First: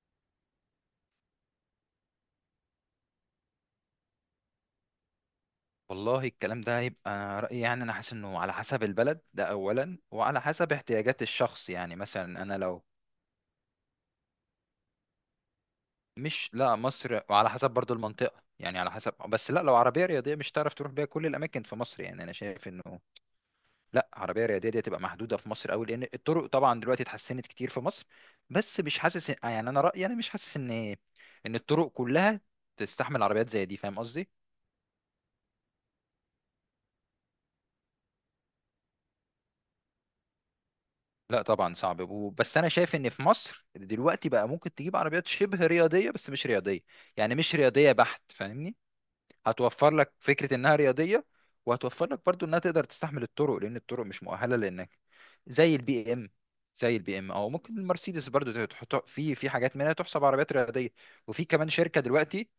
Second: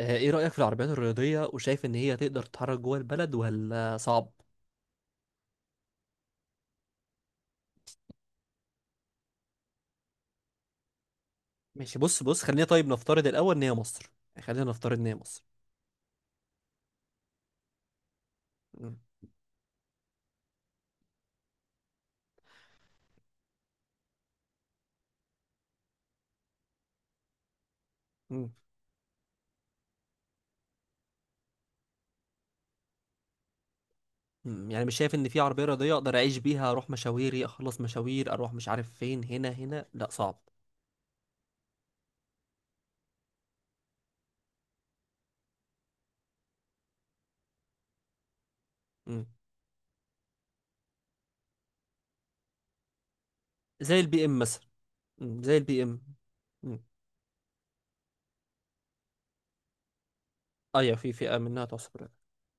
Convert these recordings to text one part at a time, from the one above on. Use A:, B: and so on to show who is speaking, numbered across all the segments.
A: ايه رأيك في العربيات الرياضية وشايف ان هي تقدر تتحرك جوه البلد ولا صعب؟
B: والله الكلام ده هيبقى، أنا رأيي يعني أنا حاسس إنه على حسب البلد ده أولا وعلى حسب احتياجات الشخص. يعني
A: ماشي. بص،
B: مثلا أنا
A: خلينا
B: لو
A: طيب نفترض الاول ان هي مصر. خلينا نفترض ان هي مصر
B: مش، لا مصر، وعلى حسب برضو المنطقة، يعني على
A: مم.
B: حسب، بس لا لو عربية رياضية مش تعرف تروح بيها كل الأماكن في مصر، يعني أنا شايف إنه لا، عربية رياضية دي تبقى محدودة في مصر أوي، لأن الطرق طبعا دلوقتي اتحسنت كتير في مصر،
A: مم.
B: بس مش حاسس، يعني أنا رأيي، أنا مش حاسس إن الطرق كلها تستحمل عربيات زي دي. فاهم قصدي؟
A: مم. يعني مش شايف ان في عربية رياضية اقدر اعيش بيها، اروح مشاويري، اخلص مشاوير، اروح مش عارف فين، هنا هنا؟ لا صعب.
B: لا طبعا صعب بس انا شايف ان في مصر دلوقتي بقى ممكن تجيب عربيات شبه رياضيه بس مش رياضيه، يعني مش رياضيه بحت، فاهمني؟
A: مم.
B: هتوفر لك فكره انها رياضيه، وهتوفر لك برضو انها تقدر تستحمل الطرق، لان
A: زي
B: الطرق مش
A: البي ام
B: مؤهله،
A: مثلا.
B: لانك
A: مم. زي
B: زي
A: البي ام.
B: البي ام،
A: مم.
B: زي البي ام، او ممكن المرسيدس برضو تحط في حاجات منها تحسب عربيات رياضيه.
A: ايوه، في فئة
B: وفي
A: منها
B: كمان
A: تعصب
B: شركه
A: رياضة.
B: دلوقتي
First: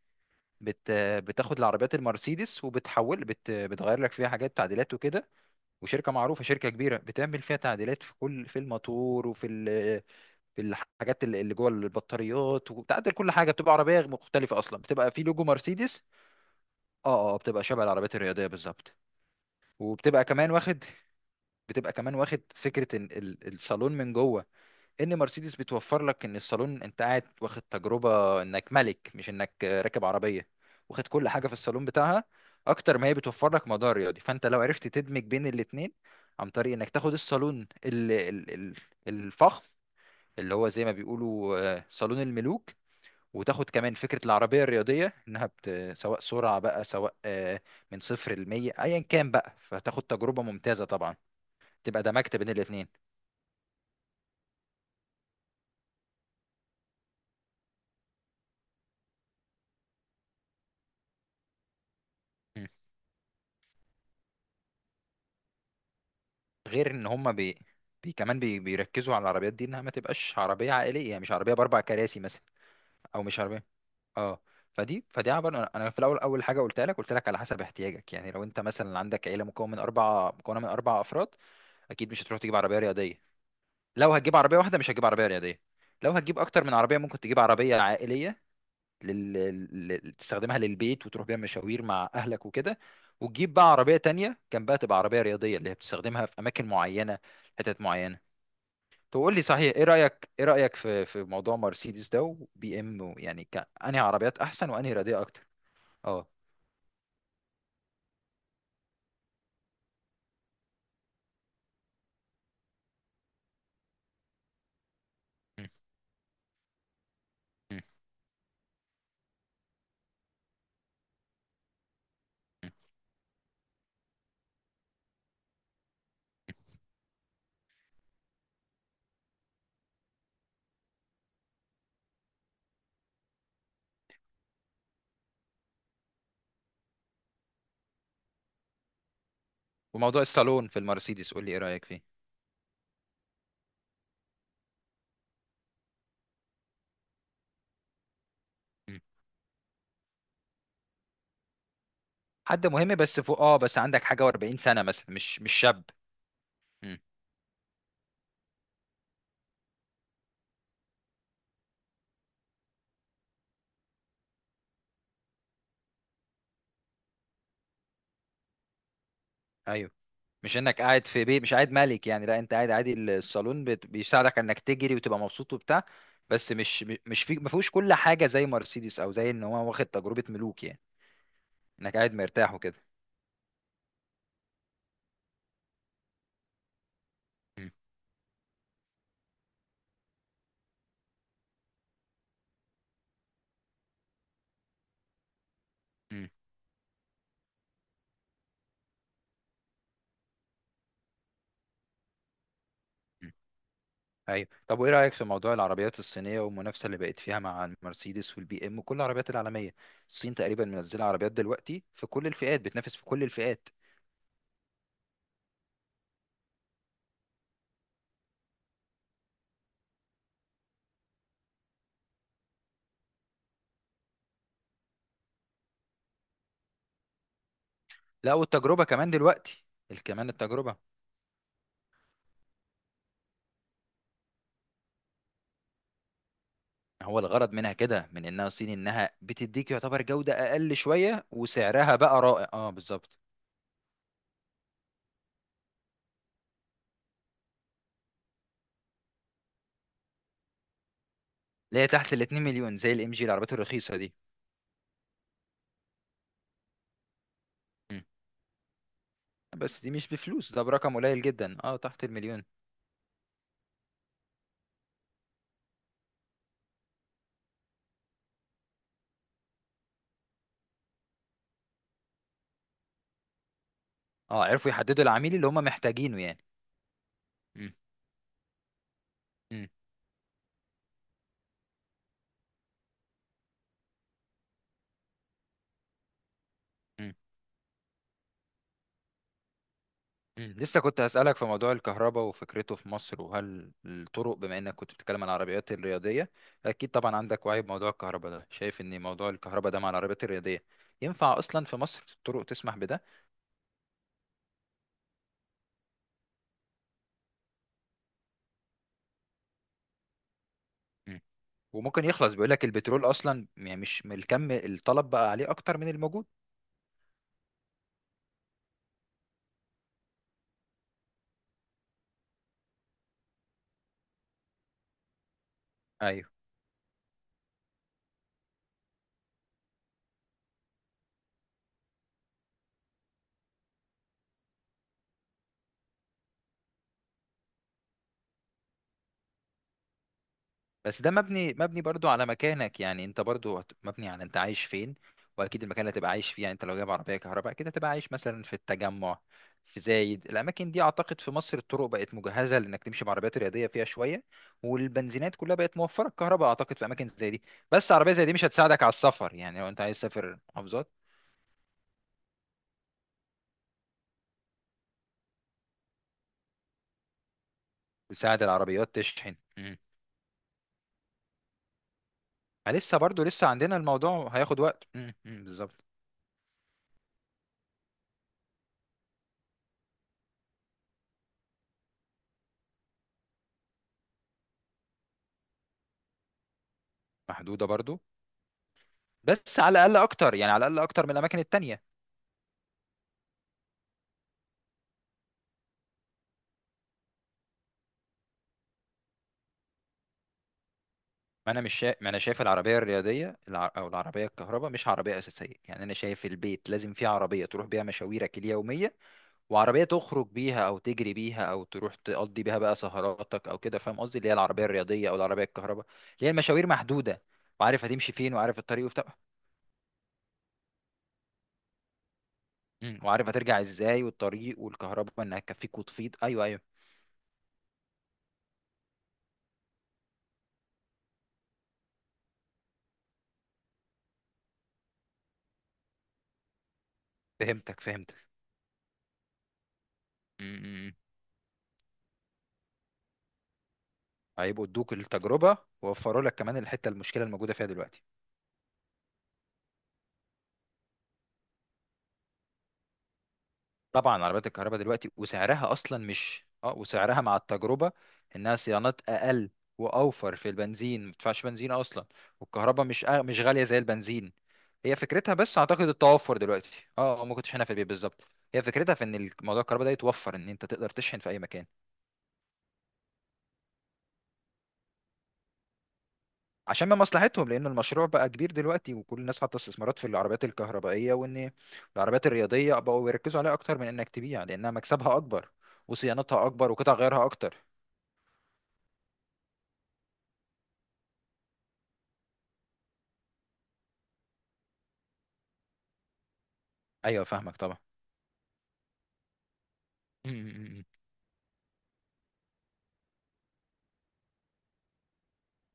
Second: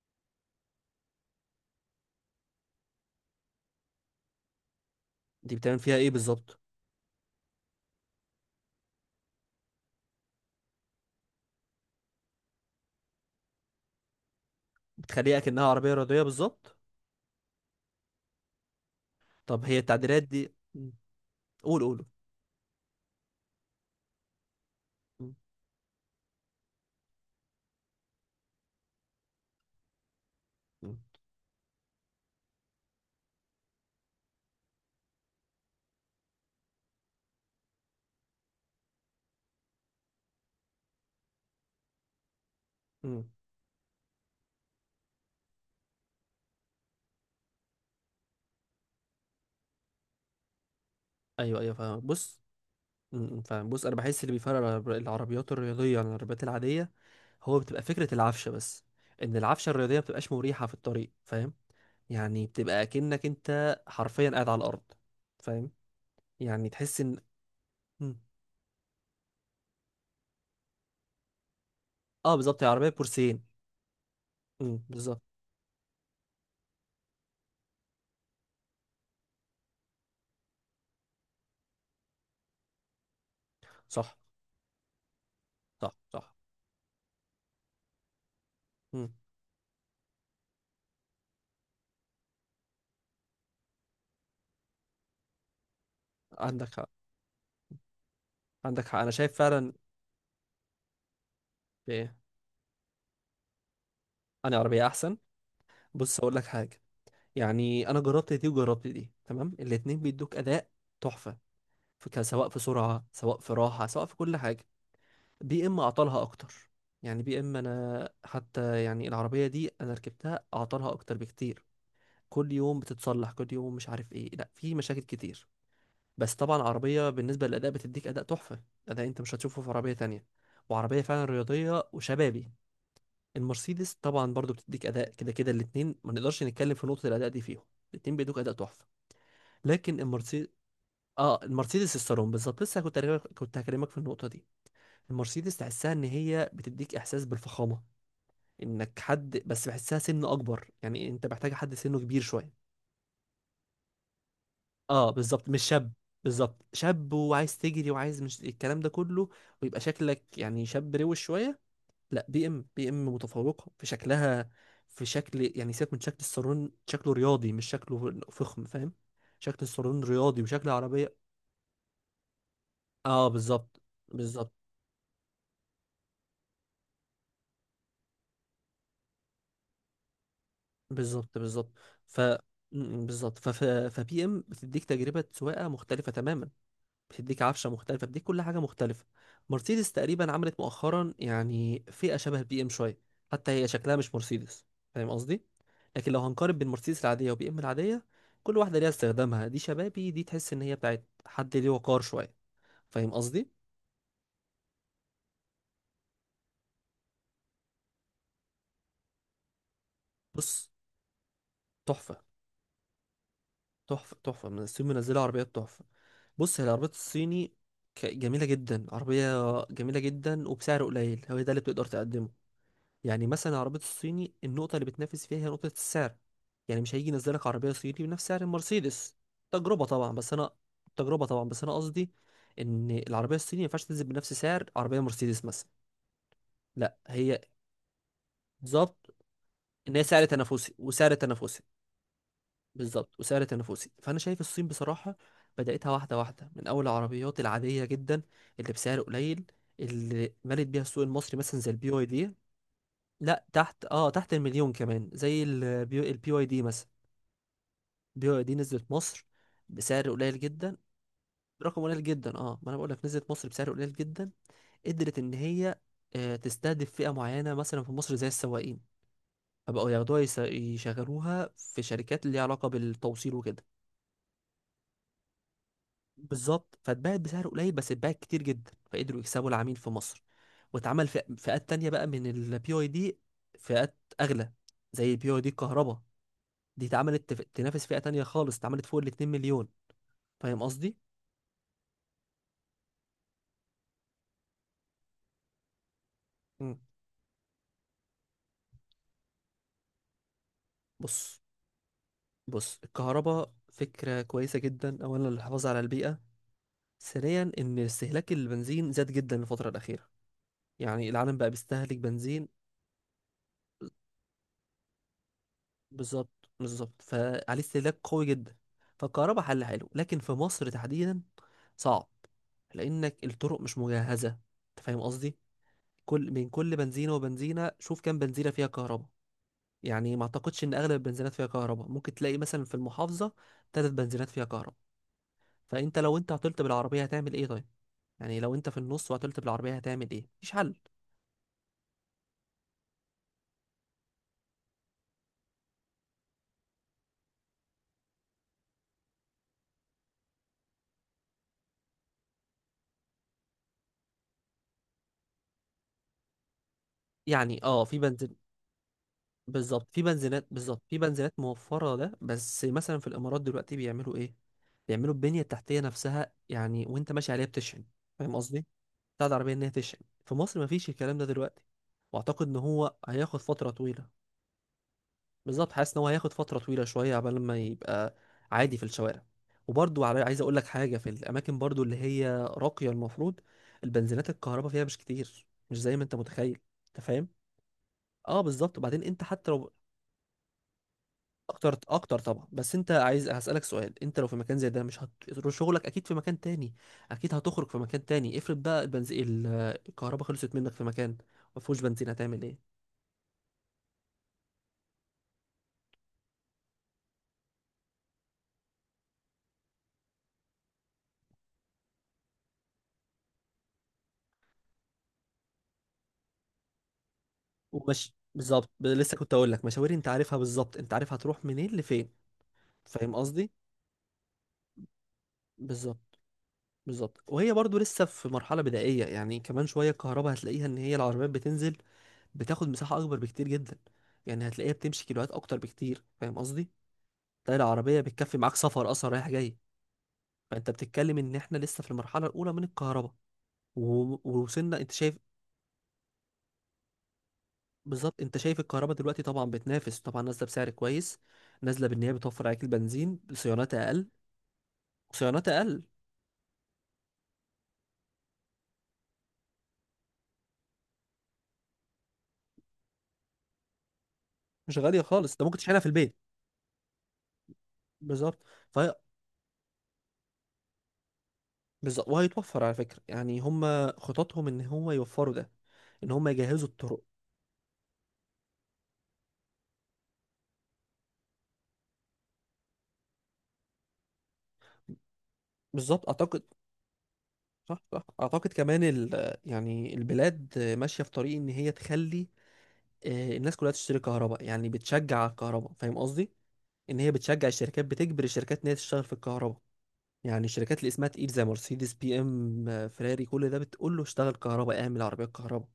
B: بت بتاخد العربيات المرسيدس وبتحول، بتغير لك فيها حاجات، تعديلات وكده.
A: دي بتعمل فيها ايه
B: وشركه معروفه،
A: بالظبط؟
B: شركه كبيره بتعمل فيها تعديلات في كل، في الموتور وفي في الحاجات اللي جوه البطاريات، وبتعدل كل حاجه. بتبقى عربيه مختلفه اصلا، بتبقى في
A: بتخليها
B: لوجو
A: كأنها عربية
B: مرسيدس.
A: رياضية بالظبط.
B: اه، اه، بتبقى شبه العربيات الرياضيه بالظبط.
A: طب هي التعديلات
B: وبتبقى كمان
A: دي
B: واخد،
A: مم. قول
B: بتبقى
A: قول.
B: كمان واخد فكره إن الصالون من جوه، ان
A: مم.
B: مرسيدس بتوفر لك ان الصالون انت قاعد واخد تجربه انك ملك، مش انك راكب عربيه.
A: مم.
B: واخد كل حاجه في الصالون بتاعها، اكتر ما هي بتوفر لك موضوع رياضي. فانت لو عرفت تدمج بين الاتنين، عن طريق انك تاخد الصالون الفخم، اللي هو زي ما بيقولوا صالون الملوك،
A: مم.
B: وتاخد كمان فكرة العربية الرياضية، انها سواء سرعة بقى، سواء من صفر لمية ايا كان بقى، فتاخد تجربة ممتازة طبعا،
A: ايوه ايوه فاهم.
B: تبقى دمجت
A: بص.
B: بين الاتنين.
A: فبص، انا بحس اللي بيفرق العربيات الرياضيه عن العربيات العاديه هو بتبقى فكره العفشه بس. ان العفشه الرياضيه ما بتبقاش مريحه في الطريق، فاهم؟ يعني بتبقى اكنك انت حرفيا قاعد على الارض، فاهم؟ يعني
B: غير
A: تحس
B: ان
A: ان
B: هم
A: م.
B: بيركزوا على العربيات دي انها ما تبقاش عربيه عائليه، يعني مش عربيه باربع كراسي
A: اه
B: مثلا،
A: بالظبط، هي عربيه
B: او مش
A: بورسين.
B: عربيه، اه. فدي
A: بالظبط.
B: فدي عبارة، أنا في الاول، اول حاجه قلت لك على حسب احتياجك. يعني لو انت مثلا عندك عيله مكونه من اربع افراد، اكيد مش هتروح تجيب عربيه رياضيه. لو
A: صح
B: هتجيب عربيه واحده مش هتجيب عربيه رياضيه.
A: صح
B: لو
A: صح.
B: هتجيب اكتر من عربيه ممكن تجيب عربيه عائليه
A: م.
B: لل... تستخدمها للبيت وتروح بيها مشاوير مع اهلك وكده، وتجيب بقى عربيه تانية جنبها تبقى عربيه رياضيه، اللي هي بتستخدمها في اماكن
A: عندك حق.
B: معينه، حتت معينه.
A: عندك حق، انا شايف
B: تقول لي
A: فعلا.
B: صحيح، ايه رايك، ايه رايك في في موضوع مرسيدس
A: ايه،
B: ده وبي ام، يعني انهي عربيات
A: انا
B: احسن
A: عربيه
B: وانهي
A: احسن.
B: رياضيه اكتر؟
A: بص
B: اه.
A: هقول لك حاجه، يعني انا جربت دي وجربت دي، تمام. الاتنين بيدوك اداء تحفه، سواء في سرعة، سواء في راحة، سواء في كل حاجة. بي
B: مم.
A: ام اعطالها اكتر، يعني بي ام
B: مم.
A: انا حتى يعني العربية دي انا ركبتها اعطالها اكتر بكتير. كل
B: مم.
A: يوم بتتصلح، كل يوم مش عارف ايه، لا في مشاكل كتير. بس طبعا عربية بالنسبة للأداء بتديك أداء تحفة، أداء أنت مش هتشوفه في عربية تانية، وعربية فعلا رياضية وشبابي. المرسيدس طبعا برضو بتديك أداء، كده كده الاتنين ما نقدرش نتكلم في نقطة الأداء دي فيهم، الاتنين بيدوك أداء تحفة. لكن
B: وموضوع
A: المرسيدس
B: الصالون في المرسيدس
A: اه،
B: قول لي ايه رايك
A: المرسيدس
B: فيه.
A: الصالون بالظبط، لسه كنت هكلمك في النقطة دي. المرسيدس تحسها ان هي بتديك احساس بالفخامه، انك
B: مم.
A: حد، بس بحسها سن اكبر، يعني انت محتاج حد سنه كبير شويه.
B: حد مهم بس فوق، اه، بس عندك حاجه و40 سنه مثلا،
A: اه
B: مش
A: بالظبط
B: مش
A: مش
B: شاب.
A: شاب، بالظبط.
B: مم.
A: شاب وعايز تجري وعايز مش الكلام ده كله، ويبقى شكلك يعني شاب روش شويه. لا، بي ام متفوقه في شكلها، في شكل يعني سيبك من شكل الصالون، شكله رياضي مش شكله فخم، فاهم؟ شكل
B: ايوه،
A: الصالون رياضي
B: مش
A: وشكل
B: انك قاعد
A: العربيه
B: في بيت، مش قاعد ملك يعني، لا انت قاعد عادي.
A: اه
B: الصالون
A: بالظبط
B: بيساعدك
A: بالظبط.
B: انك تجري وتبقى مبسوط وبتاع، بس مش في، ما فيهوش كل حاجه زي مرسيدس، او زي ان هو واخد تجربه ملوك يعني،
A: بالظبط بالظبط.
B: انك قاعد
A: ف
B: مرتاح وكده.
A: بالظبط ف فبي ام بتديك تجربه سواقه مختلفه تماما، بتديك
B: مم.
A: عفشه مختلفه، بتديك كل حاجه مختلفه. مرسيدس تقريبا عملت مؤخرا يعني فئه شبه البي ام شويه، حتى هي شكلها مش مرسيدس، فاهم قصدي؟ لكن لو هنقارن بين مرسيدس العاديه وبي ام العاديه، كل واحده ليها استخدامها، دي شبابي، دي تحس ان هي بتاعت حد ليه وقار شويه، فاهم
B: مم.
A: قصدي؟
B: ايوه. طب وايه رايك في موضوع العربيات الصينيه والمنافسه اللي بقت فيها مع المرسيدس والبي ام وكل العربيات العالميه؟ الصين تقريبا
A: بص،
B: منزله عربيات دلوقتي في
A: تحفه
B: كل الفئات، بتنافس في كل الفئات.
A: تحفه تحفه، من الصين منزله عربيات تحفه. بص، هي العربيات الصيني جميلة جدا عربية، جميلة جدا وبسعر قليل، هو ده اللي بتقدر تقدمه. يعني مثلا العربية الصيني النقطة اللي بتنافس فيها هي نقطة السعر، يعني مش هيجي ينزلك عربية صيني بنفس
B: لا،
A: سعر
B: والتجربه كمان
A: المرسيدس.
B: دلوقتي،
A: تجربة طبعا
B: كمان
A: بس أنا
B: التجربه.
A: تجربة طبعا، بس أنا قصدي إن العربية الصيني ما ينفعش تنزل بنفس سعر عربية مرسيدس مثلا. لا
B: هو
A: هي
B: الغرض منها كده، من انها صين، انها
A: بالظبط،
B: بتديك
A: إن
B: يعتبر
A: هي سعر
B: جوده
A: تنافسي
B: اقل
A: وسعر
B: شويه
A: تنافسي
B: وسعرها بقى رائع. اه بالظبط،
A: بالظبط، وسعر تنافسي. فانا شايف الصين بصراحه بداتها واحده واحده، من اول العربيات العاديه جدا اللي بسعر قليل، اللي مالت بيها السوق المصري مثلا زي
B: اللي هي
A: البي واي
B: تحت ال
A: دي.
B: 2 مليون، زي الام جي،
A: لا
B: العربيات
A: تحت،
B: الرخيصه
A: اه
B: دي.
A: تحت المليون كمان، زي البي واي دي مثلا.
B: مم.
A: البي واي دي نزلت مصر
B: بس دي مش
A: بسعر قليل
B: بفلوس، ده
A: جدا،
B: برقم قليل جدا، اه
A: رقم قليل
B: تحت
A: جدا،
B: المليون.
A: اه ما انا بقول لك نزلت مصر بسعر قليل جدا. قدرت ان هي تستهدف فئه معينه مثلا في مصر زي السواقين، فبقوا ياخدوها يشغلوها في شركات اللي ليها علاقه بالتوصيل وكده.
B: اه، عرفوا يحددوا العميل اللي هم محتاجينه يعني.
A: بالظبط، فاتباعت بسعر قليل
B: مم.
A: بس اتباعت كتير جدا، فقدروا يكسبوا العميل في مصر. واتعمل فئات تانية بقى من البي اي دي، فئات اغلى زي البي اي دي الكهرباء، دي
B: مم.
A: اتعملت تنافس فئة تانية خالص، اتعملت فوق ال 2 مليون.
B: مم.
A: فاهم
B: لسه
A: قصدي؟
B: كنت هسألك في موضوع الكهرباء وفكرته في مصر، وهل الطرق، بما انك كنت بتتكلم عن العربيات الرياضية،
A: مم.
B: اكيد طبعا عندك وعي بموضوع الكهرباء ده، شايف ان موضوع الكهرباء ده مع العربيات الرياضية
A: بص،
B: ينفع اصلا في مصر؟ الطرق تسمح
A: بص
B: بده؟
A: الكهرباء فكرة كويسة جدا، اولا للحفاظ على البيئة، ثانيا ان استهلاك البنزين زاد جدا الفترة الأخيرة، يعني
B: مم.
A: العالم بقى بيستهلك
B: وممكن يخلص،
A: بنزين.
B: بيقول لك البترول اصلا يعني مش، من الكم، الطلب بقى عليه اكتر من الموجود.
A: بالظبط بالظبط، فعليه استهلاك قوي جدا. فالكهرباء حل حلو، لكن في مصر تحديدا صعب، لانك الطرق مش مجهزه، انت فاهم قصدي؟ كل
B: ايوه،
A: من كل بنزينه وبنزينه، شوف كام بنزينه فيها كهرباء. يعني ما اعتقدش ان اغلب البنزينات فيها كهرباء، ممكن تلاقي مثلا في المحافظه ثلاث بنزينات فيها كهرباء. فانت لو انت عطلت بالعربيه هتعمل ايه طيب؟ يعني لو انت في النص وعطلت بالعربيه هتعمل ايه؟ مفيش حل.
B: بس ده مبني، مبني برضو على مكانك، يعني انت برضو مبني على انت عايش فين، واكيد المكان اللي هتبقى عايش فيه. يعني انت لو جايب عربيه كهرباء كده هتبقى عايش مثلا في التجمع، في زايد، الاماكن دي اعتقد في مصر الطرق بقت مجهزه لانك تمشي بعربيات رياضيه فيها شويه، والبنزينات كلها بقت موفره الكهرباء اعتقد في اماكن زي دي.
A: يعني اه
B: بس
A: في
B: عربيه زي دي
A: بنزين
B: مش هتساعدك على السفر، يعني لو انت
A: بالظبط،
B: عايز
A: في
B: تسافر
A: بنزينات بالظبط،
B: محافظات.
A: في بنزينات موفرة ده، بس مثلا في الإمارات دلوقتي بيعملوا إيه؟ بيعملوا البنية التحتية نفسها، يعني وأنت ماشي عليها بتشحن. فاهم
B: تساعد
A: قصدي؟
B: العربيات
A: بتاع
B: تشحن.
A: العربية إن هي تشحن. في مصر مفيش الكلام ده دلوقتي، وأعتقد إن هو
B: فلسه برضو،
A: هياخد
B: لسه
A: فترة
B: عندنا
A: طويلة.
B: الموضوع هياخد وقت.
A: بالظبط،
B: بالظبط.
A: حاسس إن هو هياخد فترة طويلة شوية عبال ما يبقى عادي في الشوارع. وبرضو عايز أقول لك حاجة، في الأماكن برضو اللي هي راقية، المفروض البنزينات الكهرباء فيها مش كتير، مش زي ما أنت متخيل. أنت فاهم؟
B: محدوده برضو،
A: اه بالظبط. وبعدين انت حتى
B: بس
A: لو
B: على الاقل اكتر، يعني على الاقل اكتر من الاماكن
A: اكتر،
B: التانية.
A: اكتر طبعا. بس انت عايز، هسألك سؤال، انت لو في مكان زي ده مش هتروح شغلك، اكيد في مكان تاني، اكيد هتخرج في مكان تاني. افرض بقى البنزين الكهرباء خلصت منك في مكان ما فيهوش بنزين،
B: ما انا
A: هتعمل
B: شايف
A: ايه؟
B: العربيه الرياضيه او العربيه الكهرباء مش عربيه اساسيه، يعني انا شايف البيت لازم فيه عربيه تروح بيها مشاويرك اليوميه، وعربيه تخرج بيها او تجري بيها او تروح تقضي بيها بقى سهراتك او كده، فاهم قصدي، اللي هي العربيه الرياضيه او العربيه الكهرباء، اللي هي المشاوير محدوده، وعارف هتمشي
A: ومش
B: فين، وعارف
A: بالظبط،
B: الطريق وبتاع.
A: لسه كنت اقول لك مشاوير انت عارفها بالظبط، انت عارف هتروح منين لفين،
B: مم.
A: فاهم
B: وعارف
A: قصدي؟
B: هترجع ازاي، والطريق، والكهرباء انها تكفيك وتفيض.
A: بالظبط
B: ايوه، ايوه.
A: بالظبط. وهي برضو لسه في مرحلة بدائية، يعني كمان شوية الكهرباء هتلاقيها ان هي العربيات بتنزل بتاخد مساحة اكبر بكتير جدا، يعني هتلاقيها بتمشي كيلوات اكتر بكتير، فاهم قصدي؟ تلاقي
B: فهمتك،
A: العربية
B: فهمتك.
A: بتكفي معاك سفر اصلا رايح جاي.
B: مم. مم،
A: فانت
B: مم.
A: بتتكلم ان احنا لسه في المرحله الاولى من الكهرباء،
B: هيبقوا
A: ووصلنا انت
B: ادوك
A: شايف
B: التجربه، ووفروا لك كمان الحته المشكله الموجوده فيها دلوقتي.
A: بالظبط. انت شايف الكهرباء دلوقتي طبعا بتنافس، طبعا نازله بسعر كويس، نازله بان هي بتوفر عليك البنزين بصيانات اقل،
B: طبعا عربيات الكهرباء دلوقتي
A: صيانات
B: وسعرها
A: اقل.
B: اصلا مش، اه وسعرها مع التجربه، انها صيانات اقل، واوفر في البنزين، ما بتدفعش بنزين اصلا، والكهرباء مش غاليه زي البنزين.
A: مش
B: هي
A: غاليه خالص،
B: فكرتها،
A: انت ممكن
B: بس
A: تشحنها في
B: اعتقد
A: البيت.
B: التوفر دلوقتي، ما كنتش هنا في البيت بالظبط.
A: بالظبط
B: هي فكرتها
A: فهي
B: في ان الموضوع الكهرباء ده يتوفر ان انت تقدر تشحن في اي مكان.
A: بالظبط، وهيتوفر على فكره، يعني هم خططهم ان هم يوفروا ده، ان هم يجهزوا
B: عشان من
A: الطرق.
B: مصلحتهم، لان المشروع بقى كبير دلوقتي، وكل الناس حاطه استثمارات في العربيات الكهربائيه، وان العربيات الرياضيه بقوا بيركزوا عليها اكتر من انك تبيع، لانها مكسبها اكبر،
A: بالظبط اعتقد.
B: وصيانتها اكبر، وقطع غيارها اكتر.
A: صح صح، اعتقد كمان يعني البلاد ماشيه في طريق ان هي تخلي الناس كلها تشتري كهرباء، يعني بتشجع على الكهرباء، فاهم قصدي؟ ان هي
B: ايوه
A: بتشجع
B: فاهمك طبعا.
A: الشركات، بتجبر الشركات ان هي تشتغل في الكهرباء.
B: مم،
A: يعني
B: مم،
A: الشركات
B: مم.
A: اللي اسمها تقيل زي مرسيدس، بي ام، فيراري، كل ده بتقول له اشتغل كهرباء، اعمل عربيه كهرباء.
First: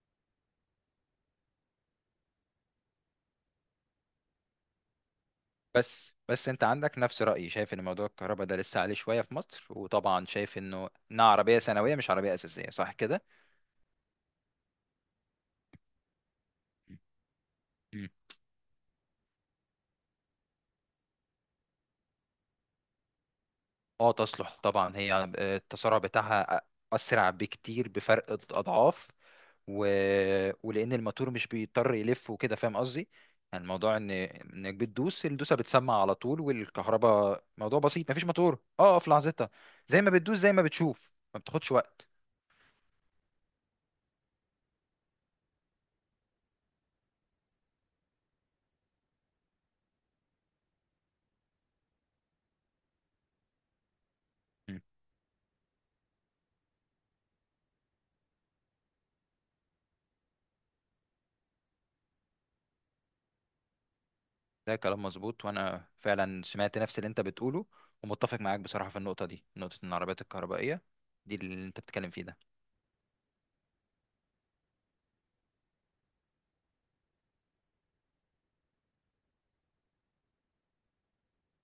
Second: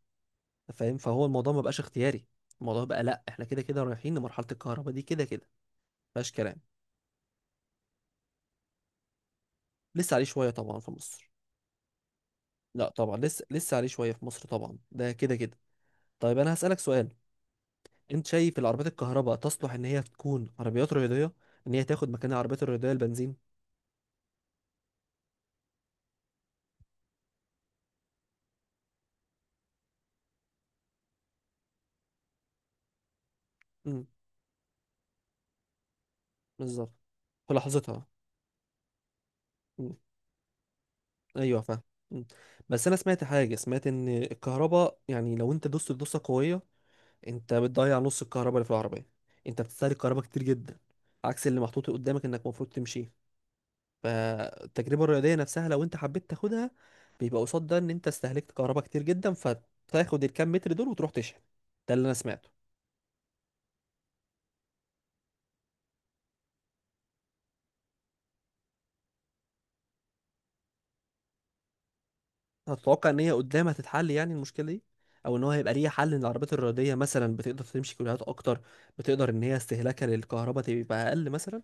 A: أنت فاهم؟ فهو الموضوع ما بقاش اختياري، الموضوع بقى لا احنا كده كده رايحين لمرحله الكهرباء دي كده كده.
B: بس
A: مفيهاش
B: بس
A: كلام،
B: انت عندك نفس رأيي، شايف ان موضوع الكهرباء ده لسه عليه شوية في مصر،
A: لسه عليه
B: وطبعا
A: شويه
B: شايف
A: طبعا في
B: انه انها
A: مصر.
B: عربية ثانوية مش عربية أساسية،
A: لا
B: صح
A: طبعا،
B: كده؟
A: لسه عليه شويه في مصر طبعا، ده كده كده. طيب انا هسالك سؤال،
B: مم.
A: انت شايف العربيات الكهرباء تصلح ان هي تكون عربيات رياضيه؟ ان هي تاخد مكان العربيات الرياضيه البنزين؟
B: اه تصلح طبعا، هي التسارع بتاعها أسرع بكتير بفرق، أضعاف، و... ولأن الموتور مش بيضطر يلف وكده، فاهم قصدي؟ يعني الموضوع
A: امم،
B: ان انك بتدوس الدوسة بتسمع على طول،
A: بالظبط،
B: والكهرباء
A: في
B: موضوع
A: لحظتها.
B: بسيط، مفيش موتور، في لحظتها،
A: إمم.
B: زي ما بتدوس زي ما بتشوف، ما
A: ايوه
B: بتاخدش
A: فاهم.
B: وقت.
A: مم. بس انا سمعت حاجه، سمعت ان الكهرباء يعني لو انت دوست دوسه قويه، انت بتضيع نص الكهرباء اللي في العربيه، انت بتستهلك كهرباء كتير جدا، عكس اللي محطوط قدامك انك المفروض تمشيه. فالتجربه الرياضيه نفسها لو انت حبيت تاخدها، بيبقى قصاد ده ان انت استهلكت كهرباء كتير جدا، فتاخد الكام متر دول وتروح تشحن. ده اللي انا سمعته.
B: ده كلام مظبوط، وانا فعلا سمعت نفس اللي انت بتقوله، ومتفق معاك بصراحة في النقطة دي، نقطة ان العربيات الكهربائية دي اللي انت بتتكلم فيه ده.
A: هتتوقع ان هي قدام هتتحل يعني المشكله دي، او ان هو هيبقى ليها حل ان العربيات الرياضيه مثلا بتقدر تمشي كيلوهات اكتر، بتقدر ان هي استهلاكها للكهرباء تبقى اقل مثلا؟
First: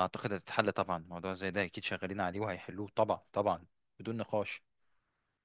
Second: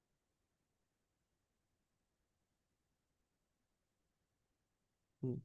B: اعتقد هتتحل طبعا، موضوع زي ده اكيد شغالين عليه وهيحلوه طبعا، طبعا، بدون نقاش.
A: إمم.